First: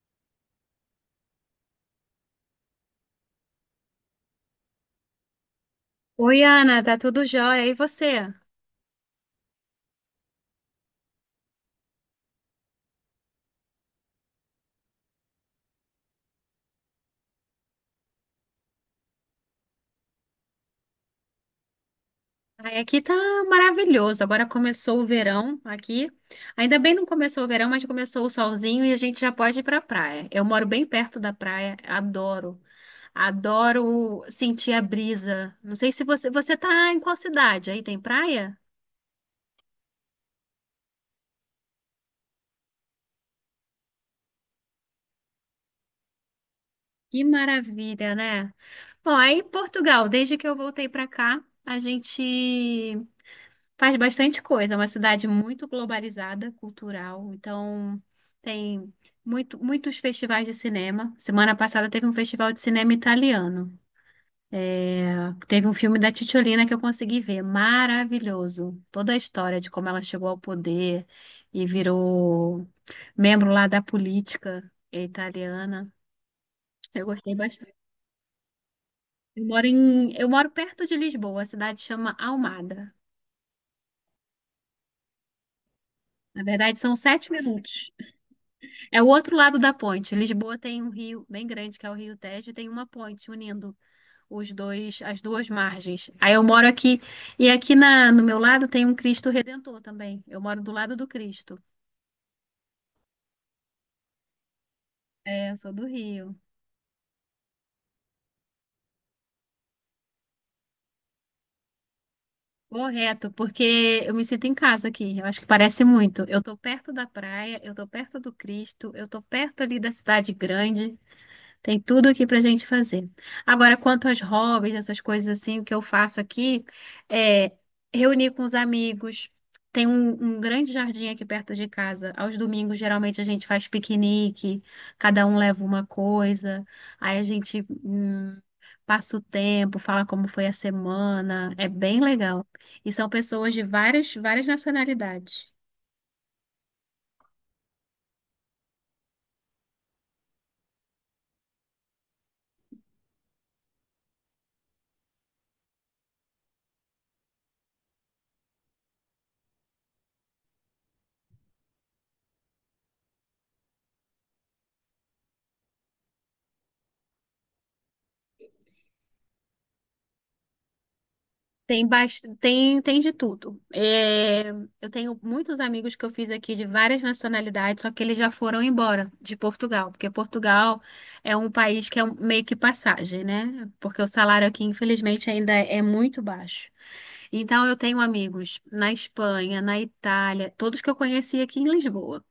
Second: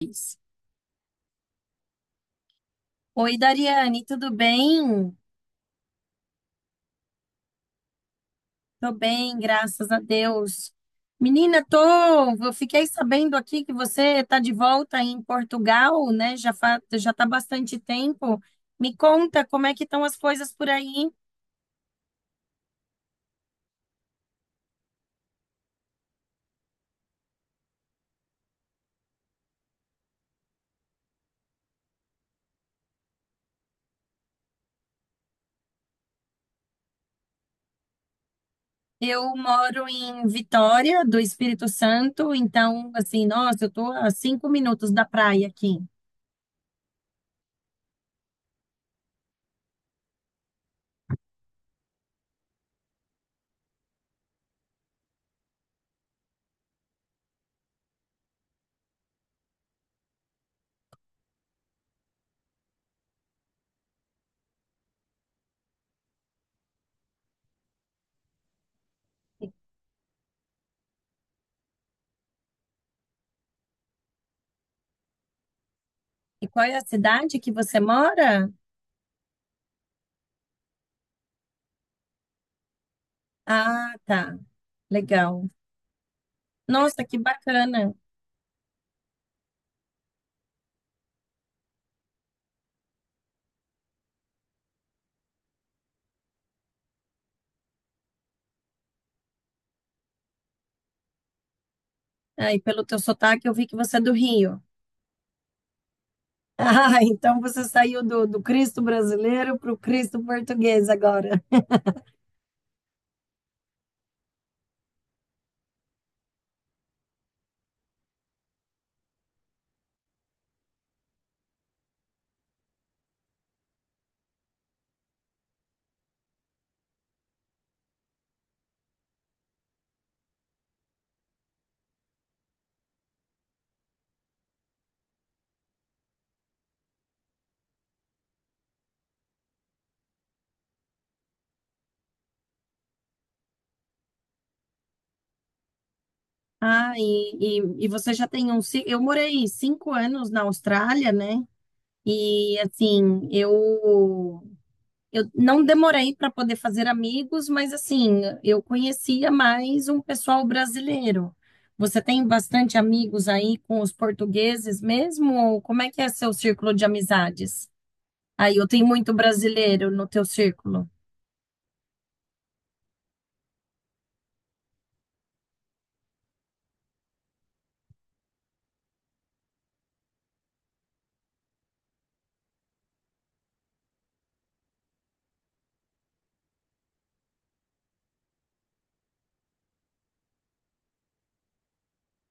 Isso. Oi, Dariane, tudo bem? Oi, Ana, tá tudo jóia? E você? Tô bem, graças a Deus. Menina, eu fiquei sabendo aqui que você tá de volta em Portugal, né? Já tá bastante tempo. Me conta como é que estão as coisas por aí. Ai, aqui tá maravilhoso. Agora começou o verão aqui. Ainda bem não começou o verão, mas começou o solzinho e a gente já pode ir pra praia. Eu moro bem perto da praia, adoro. Adoro sentir a brisa. Não sei se você tá em qual cidade? Aí tem praia? Eu moro em Vitória, do Espírito Santo, então, assim, nossa, eu tô a 5 minutos da praia aqui. Que maravilha, né? Bom, aí em Portugal, desde que eu voltei pra cá, a gente faz bastante coisa, é uma cidade muito globalizada, cultural. Então, tem muitos festivais de cinema. Semana passada teve um festival de cinema italiano. É, teve um filme da Cicciolina que eu consegui ver. Maravilhoso. Toda a história de como ela chegou ao poder e virou membro lá da política italiana. E qual é a Eu gostei cidade que bastante. você mora? Eu moro perto de Lisboa, a cidade chama Almada. Ah, tá, legal. Na verdade, são Nossa, que sete minutos. bacana. É o outro lado da ponte. Lisboa tem um rio bem grande, que é o Rio Tejo, e tem uma ponte unindo os dois, as duas margens. Aí eu moro aqui, e aqui no meu lado tem um Cristo Redentor também. Eu moro do lado do Cristo. Ah, e pelo teu sotaque, eu vi que você é do Rio. É, eu sou do Rio. Ah, então você saiu do Cristo brasileiro para o Cristo português agora. Correto, porque eu me sinto em casa aqui. Eu acho que parece muito. Eu tô perto da praia, eu tô perto do Cristo, eu tô perto ali da cidade grande. Tem tudo aqui pra gente fazer. Agora, quanto aos hobbies, essas coisas assim, o que eu faço aqui é reunir com os amigos. Tem um grande jardim aqui perto de casa. Aos domingos, geralmente, a gente faz piquenique, cada um leva uma coisa, aí a gente passa o tempo, fala como foi a semana. É bem legal. E são pessoas de várias nacionalidades. Ah, e você já tem um. Ci- Eu morei 5 anos na Austrália, né? E assim, eu não demorei para poder fazer amigos, mas assim, eu conhecia mais um pessoal brasileiro. Você tem bastante amigos aí com os portugueses mesmo? Ou como é que é seu círculo de amizades? Aí eu tenho muito brasileiro no teu círculo. Tem de tudo. É, eu tenho muitos amigos que eu fiz aqui de várias nacionalidades, só que eles já foram embora de Portugal, porque Portugal é um país que meio que passagem, né? Porque o salário aqui, infelizmente, ainda é muito baixo. Então, eu tenho amigos na Espanha, na Itália, todos que eu conheci aqui em Lisboa,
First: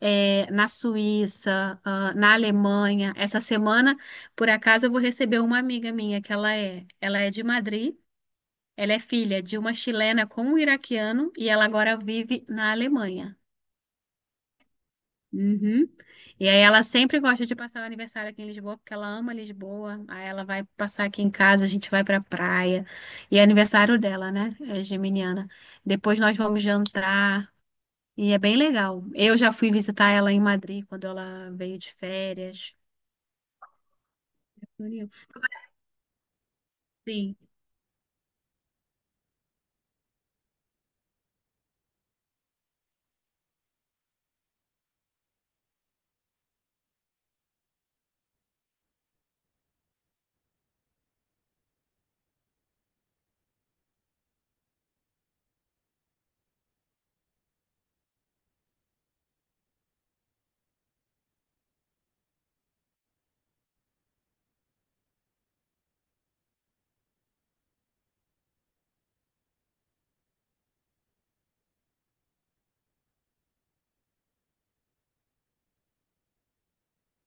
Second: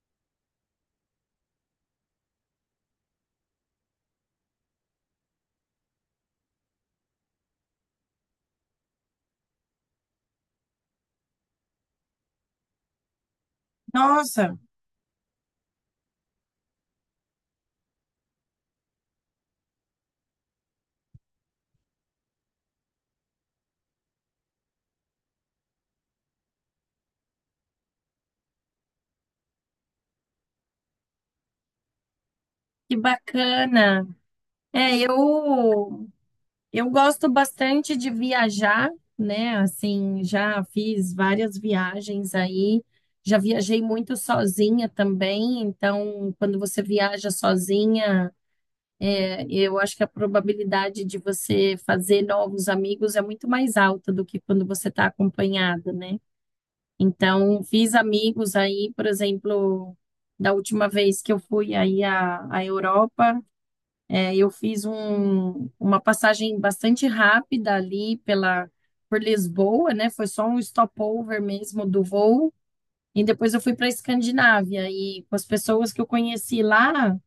é, na Suíça, ah, na Alemanha. Essa semana, por acaso, eu vou receber uma amiga minha, que ela é de Madrid. Ela é filha de uma chilena com um iraquiano e ela agora vive na Alemanha. Nossa, Uhum. E aí ela sempre gosta de passar o aniversário aqui em Lisboa, porque ela ama Lisboa. Aí ela vai passar aqui em casa, a gente vai pra praia. E é aniversário dela, né? É geminiana. Depois nós vamos jantar. E é bem legal. Eu já fui visitar ela em Madrid quando ela veio de férias. que bacana. É, Bonito. eu gosto Sim. bastante de viajar, né? Assim, já fiz várias viagens aí. Já viajei muito sozinha também, então quando você viaja sozinha, eu acho que a probabilidade de você fazer novos amigos é muito mais alta do que quando você está acompanhada, né? Então, fiz amigos aí, por exemplo, da última vez que eu fui aí à Europa, eu fiz uma passagem bastante rápida ali por Lisboa, né? Foi só um stopover mesmo do voo. E depois eu fui para a Escandinávia e com as pessoas que eu conheci lá,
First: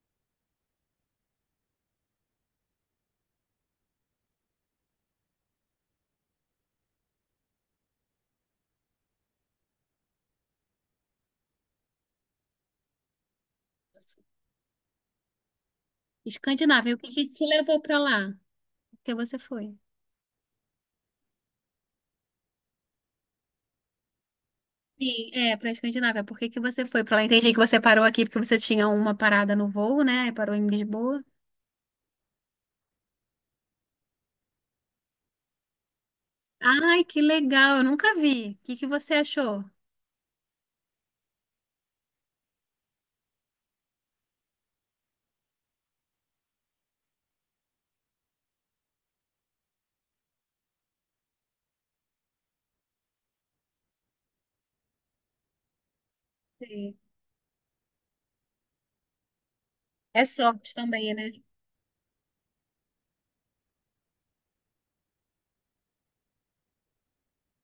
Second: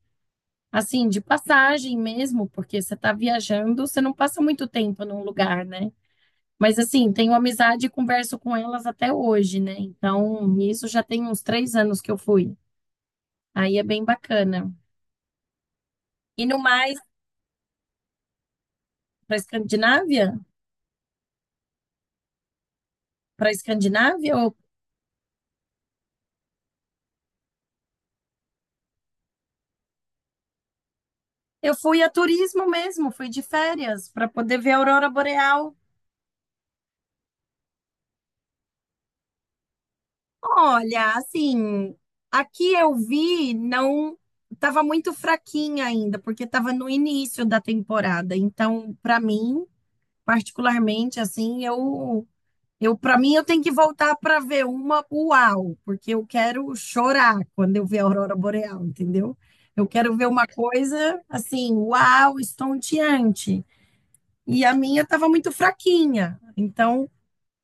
assim, de passagem mesmo, porque você está viajando, você não passa muito tempo num lugar, né? Mas assim, tenho amizade e converso com elas até hoje, né? Então, isso já tem uns 3 anos que eu fui. Aí é bem bacana. E no Escandinávia, mais, o que que te levou pra lá? Por que para você foi? Escandinávia? Para Escandinávia? Eu, Sim, é, pra Escandinávia. Por que que você foi pra lá? Entendi que você parou aqui porque você tinha uma parada no voo, né? Aí parou em Lisboa. eu fui a turismo mesmo, fui de férias para poder ver a aurora boreal. Ai, que legal, eu nunca vi. O que que você achou? Olha, assim, aqui eu vi, não estava muito fraquinha ainda, porque estava no início da temporada. Então, para mim, particularmente, assim, para mim, eu tenho que voltar para ver uma uau, porque eu quero Sim. chorar quando eu ver a aurora boreal, entendeu? Eu quero É ver uma sorte também, coisa né? assim, uau, estonteante. E a minha estava muito fraquinha, então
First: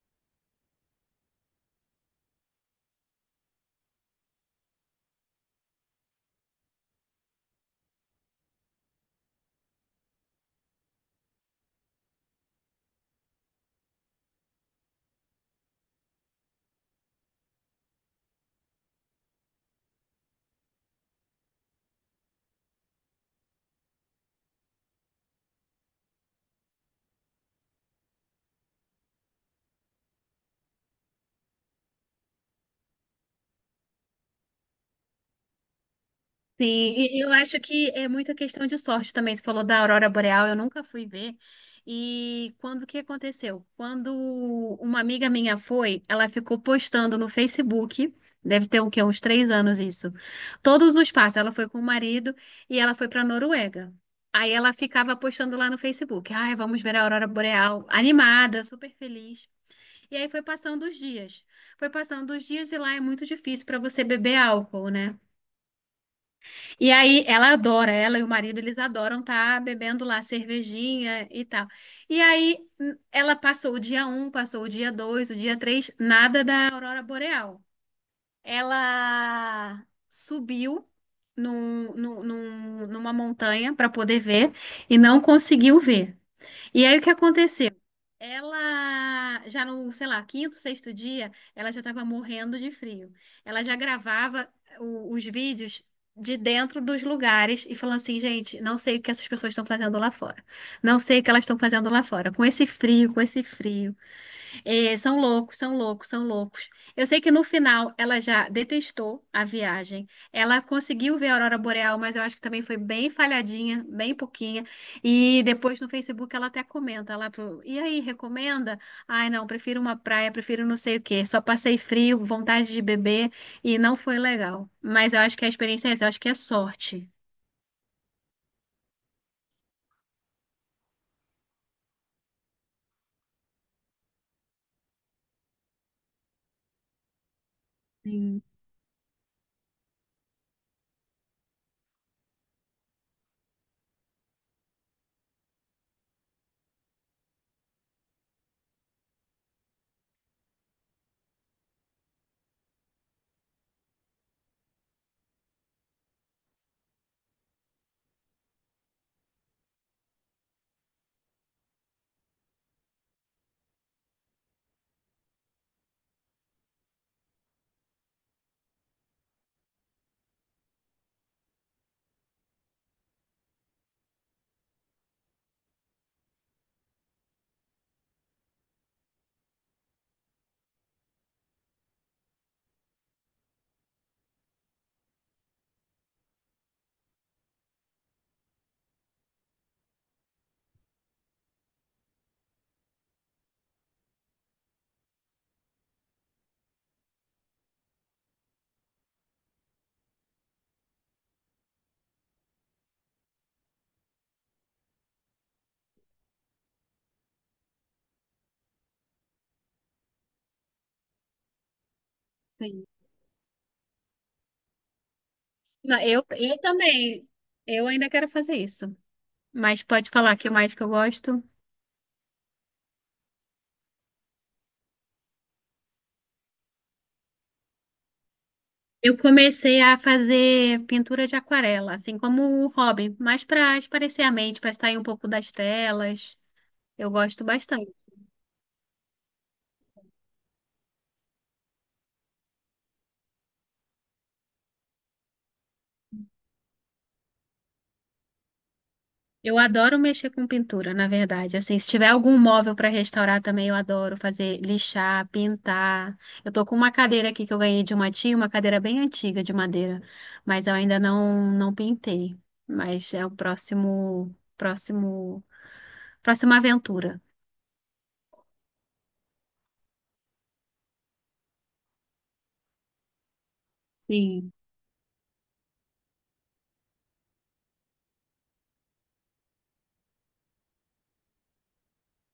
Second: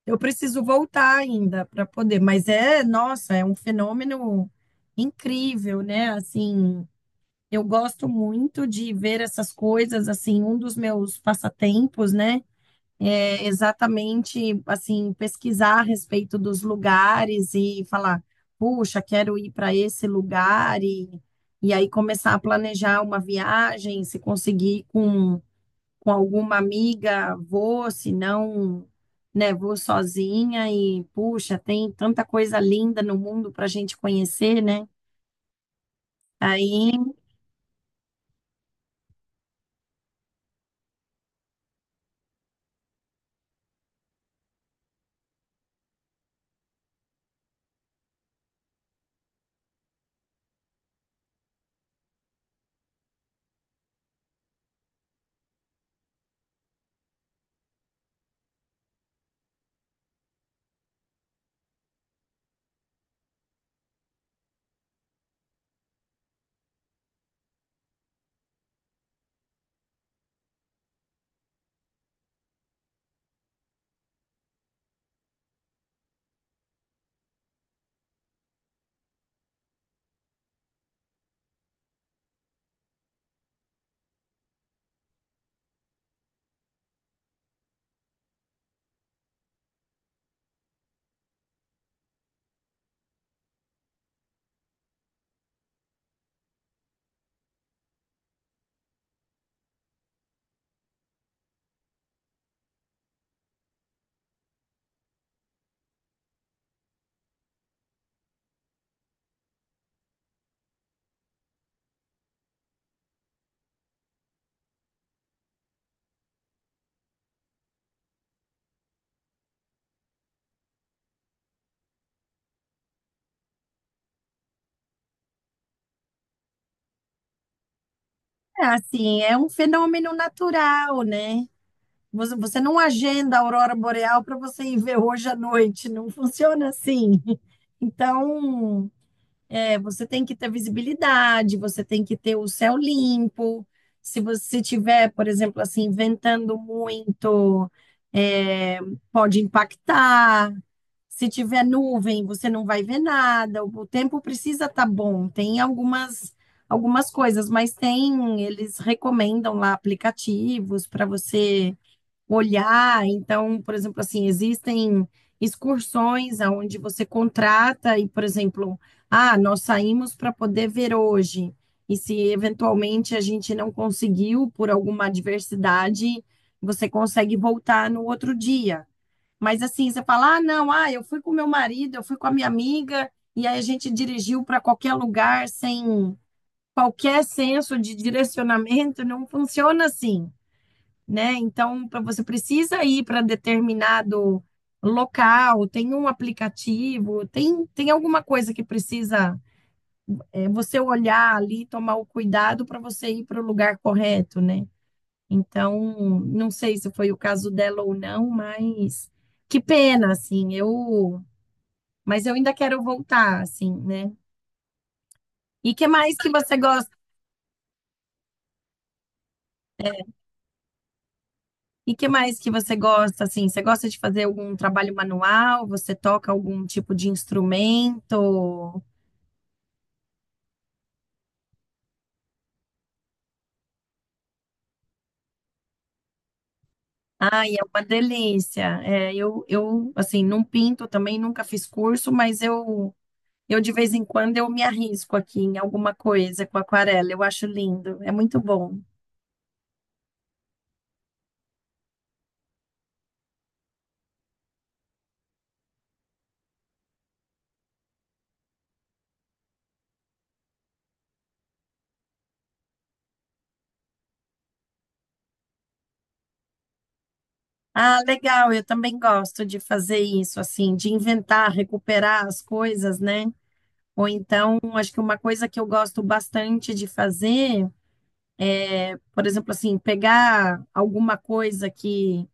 eu preciso voltar ainda para poder. Mas é, nossa, é um fenômeno incrível, né? Assim, eu gosto muito de ver essas coisas. Assim, um dos meus passatempos, né? Exatamente assim pesquisar a respeito dos lugares e falar, puxa, quero ir para esse lugar e aí começar a planejar uma viagem, se conseguir com alguma amiga, vou, se não, né, vou sozinha e puxa, tem tanta coisa linda no mundo para a gente conhecer, né? Sim, Aí, e eu acho que é muita questão de sorte também. Você falou da aurora boreal, eu nunca fui ver. E quando que aconteceu? Quando uma amiga minha foi, ela ficou postando no Facebook, deve ter o quê? Uns três anos isso. Todos os passos, ela foi com o marido e ela foi para Noruega. Aí ela ficava postando lá no Facebook, ai, vamos ver a aurora boreal, animada, super feliz. E aí foi passando os dias. Foi passando os dias e lá é muito difícil para você beber álcool, né? E aí ela adora, ela e o marido, eles adoram estar bebendo lá cervejinha e tal. E aí ela passou o dia um, passou o dia 2, o dia 3 nada da aurora boreal. Ela subiu numa montanha para poder ver e não conseguiu ver. E aí o que aconteceu? Ela já no, sei lá, quinto, sexto dia, ela já estava morrendo de frio. Ela já gravava os vídeos de dentro dos lugares e falando assim, gente, não sei o que essas pessoas estão fazendo lá fora. Não sei o que elas estão fazendo lá fora. Com esse frio, com esse frio. É, são loucos, são loucos, são loucos. Eu sei que no final ela já detestou a viagem. Ela conseguiu ver a aurora boreal, mas eu acho que também foi bem falhadinha, bem pouquinha. E depois no Facebook ela até comenta lá e aí, recomenda? Ai, não, prefiro uma praia, prefiro não sei o quê. Só passei frio, vontade de beber e não foi legal. Mas eu acho que a experiência é essa, eu acho que é sorte. é assim, é um fenômeno natural, né? Você não agenda a aurora boreal para você ir ver hoje à noite, não funciona assim. Sim, Então, você tem que ter visibilidade, você tem que ter o céu limpo. Se você tiver, por exemplo, assim, ventando muito, é, pode impactar. Se tiver nuvem, você não vai ver nada. O tempo precisa estar bom. Tem algumas coisas, mas tem, eles recomendam lá aplicativos para você olhar. Então, por exemplo, assim, existem excursões aonde você contrata e, por exemplo, ah, nós saímos para poder ver hoje. E se eventualmente a gente não conseguiu por alguma adversidade, você consegue voltar no outro dia. Mas assim, você fala, ah, não, ah, eu fui com meu marido, eu fui com a minha amiga, e aí a gente dirigiu para qualquer lugar sem qualquer senso de direcionamento, não funciona assim, né? Então, você precisa ir para determinado local, tem um aplicativo, tem alguma coisa que precisa, você olhar ali, tomar o cuidado para você ir para o lugar correto, né? Então, não sei se foi o caso dela ou não, mas que pena, assim, mas eu ainda quero sim. voltar, assim, né? E que Não, mais eu, que você eu gosta? também. Eu ainda quero fazer isso. Mas pode falar que mais que eu gosto. E que mais que você gosta, assim? Você gosta de fazer algum trabalho manual? Você toca algum tipo de instrumento? Eu comecei a fazer pintura de aquarela, assim como o Robin, mas para espairecer a mente, para sair um pouco das telas. Eu gosto Ai, é uma bastante. delícia. É, assim, não pinto também, nunca fiz curso, mas eu de vez em quando eu me arrisco aqui em alguma coisa com aquarela. Eu acho lindo, é muito bom. Eu adoro mexer com pintura, na verdade. Assim, se tiver algum móvel para restaurar também, eu adoro fazer lixar, pintar. Eu tô com uma cadeira aqui que eu ganhei de uma tia, uma cadeira bem antiga de madeira, mas eu ainda não pintei. Mas é o próximo próximo próxima aventura. Ah, legal, eu também gosto de fazer isso, assim, de inventar, recuperar as coisas, né? Ou Sim. então, acho que uma coisa que eu gosto bastante de fazer. Por exemplo, assim, pegar alguma coisa que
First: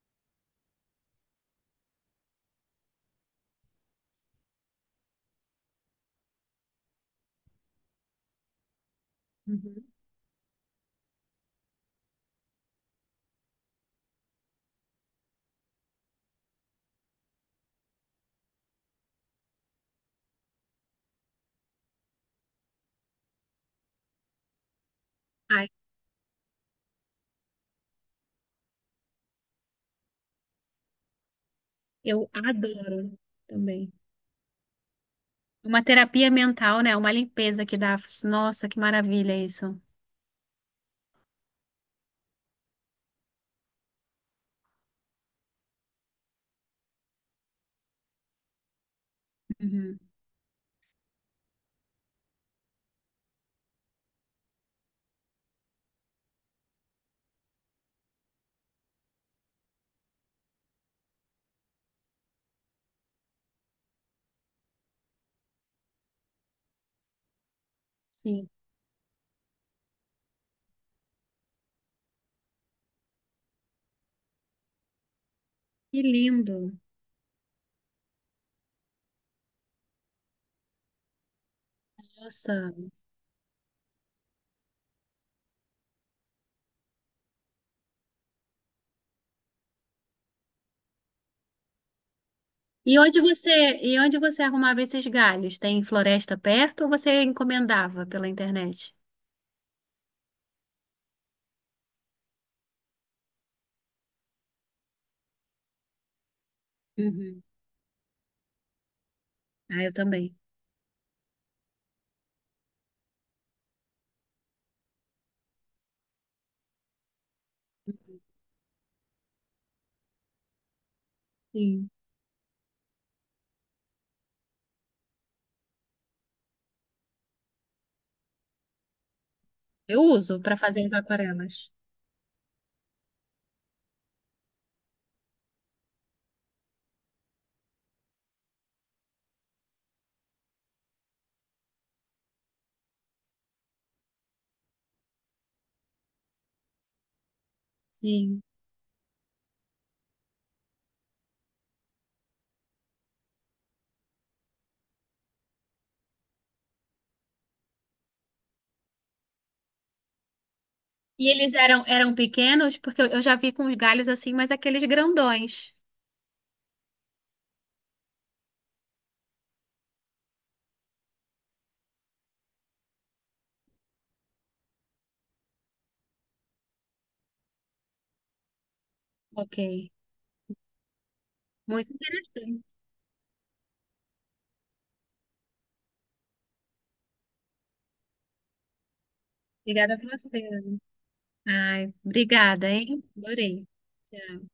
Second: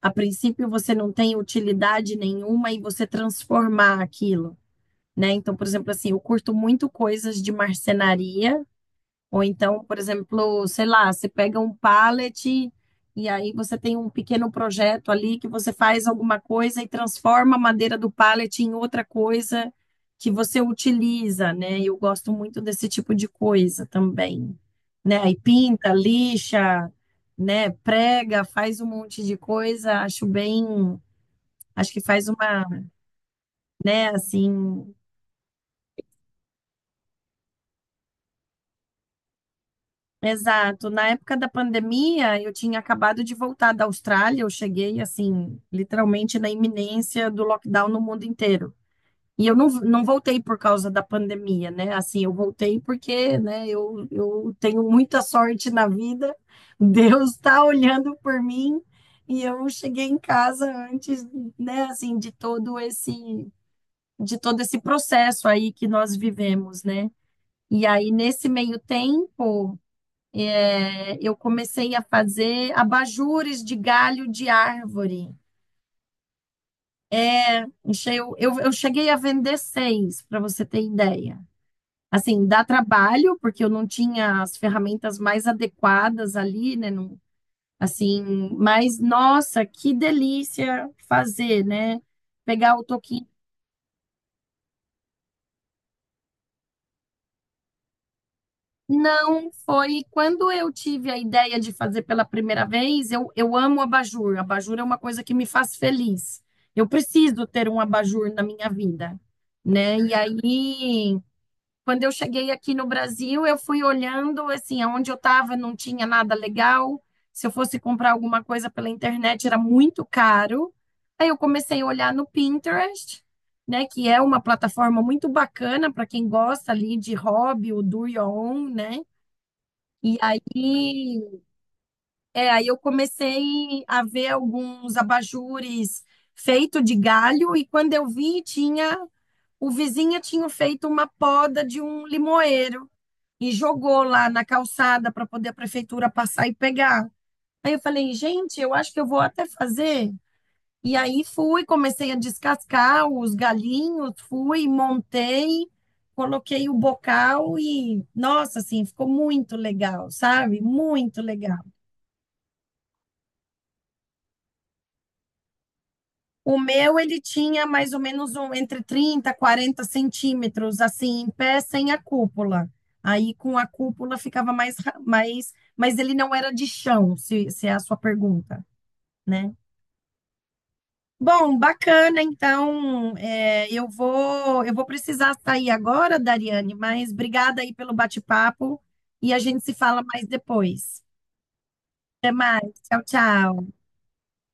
a princípio você não tem utilidade nenhuma e você transformar aquilo, né? Então, por exemplo, assim, eu curto muito coisas de marcenaria ou então, Uhum. por exemplo, sei lá, você pega um pallet e aí você tem um pequeno projeto ali que você faz alguma coisa e transforma a madeira do pallet em outra coisa que você utiliza, né? Eu gosto muito desse tipo de coisa também, né? Aí Ai, pinta, lixa, né? Prega, faz um monte de coisa, acho bem, acho que faz eu uma, adoro também. né, assim. Uma terapia mental, né? Uma limpeza que dá. Nossa, que maravilha isso. Exato. Na época da pandemia, eu tinha acabado de voltar da Austrália, eu cheguei assim, literalmente na iminência do lockdown no mundo inteiro. E eu não, Uhum. não voltei por causa da pandemia, né? Assim, eu voltei porque, né, eu tenho muita sorte na vida, Deus está olhando por mim e eu cheguei em casa antes, né, assim, de todo esse processo aí que nós vivemos, né? E aí, nesse Sim. meio tempo, eu comecei a fazer abajures de galho de árvore. Que lindo. Eu cheguei a vender seis, para você ter ideia. Assim, dá Nossa. trabalho, porque eu não tinha as ferramentas mais adequadas ali, né? Assim, mas nossa, que delícia fazer, né? Pegar o E onde toquinho. você, e onde você arrumava esses galhos? Tem floresta perto ou você encomendava pela internet? Não, foi quando eu tive a ideia de fazer pela primeira vez. Eu amo abajur. Abajur é uma coisa que me faz feliz. Eu Uhum. preciso ter um abajur na minha vida, Ah, eu né? E também. aí, quando eu cheguei aqui no Brasil, eu fui olhando, assim, aonde eu estava não tinha nada legal. Se eu fosse comprar alguma coisa pela internet, era muito caro. Aí eu comecei a Sim. olhar no Pinterest, né? Que é uma plataforma muito bacana para quem gosta ali de hobby, o do your own, né? Eu E uso para fazer as aí, aquarelas. Aí eu comecei a ver alguns abajures feito de galho e quando eu vi, tinha o vizinho tinha feito uma poda de um limoeiro e jogou lá na calçada para poder a prefeitura passar e pegar. Aí eu falei, Sim. gente, eu acho que eu vou até fazer. E aí fui, comecei a descascar os galinhos, fui, montei, coloquei o bocal e, nossa, assim, ficou muito legal, sabe? Muito E eles legal. eram pequenos porque eu já vi com os galhos assim, mas aqueles grandões. O meu, ele tinha mais ou menos entre 30 40 centímetros, assim, em pé, sem a cúpula. Aí, com a cúpula, ficava mais, mais. Mas ele não era de chão, se é a sua pergunta, né? Ok. Bom, Muito bacana, interessante. então, eu vou precisar sair agora, Dariane, mas obrigada aí pelo bate-papo e a gente se Obrigada a fala mais você. depois. Ai, Até obrigada, mais, hein? tchau, Adorei. tchau. Tchau.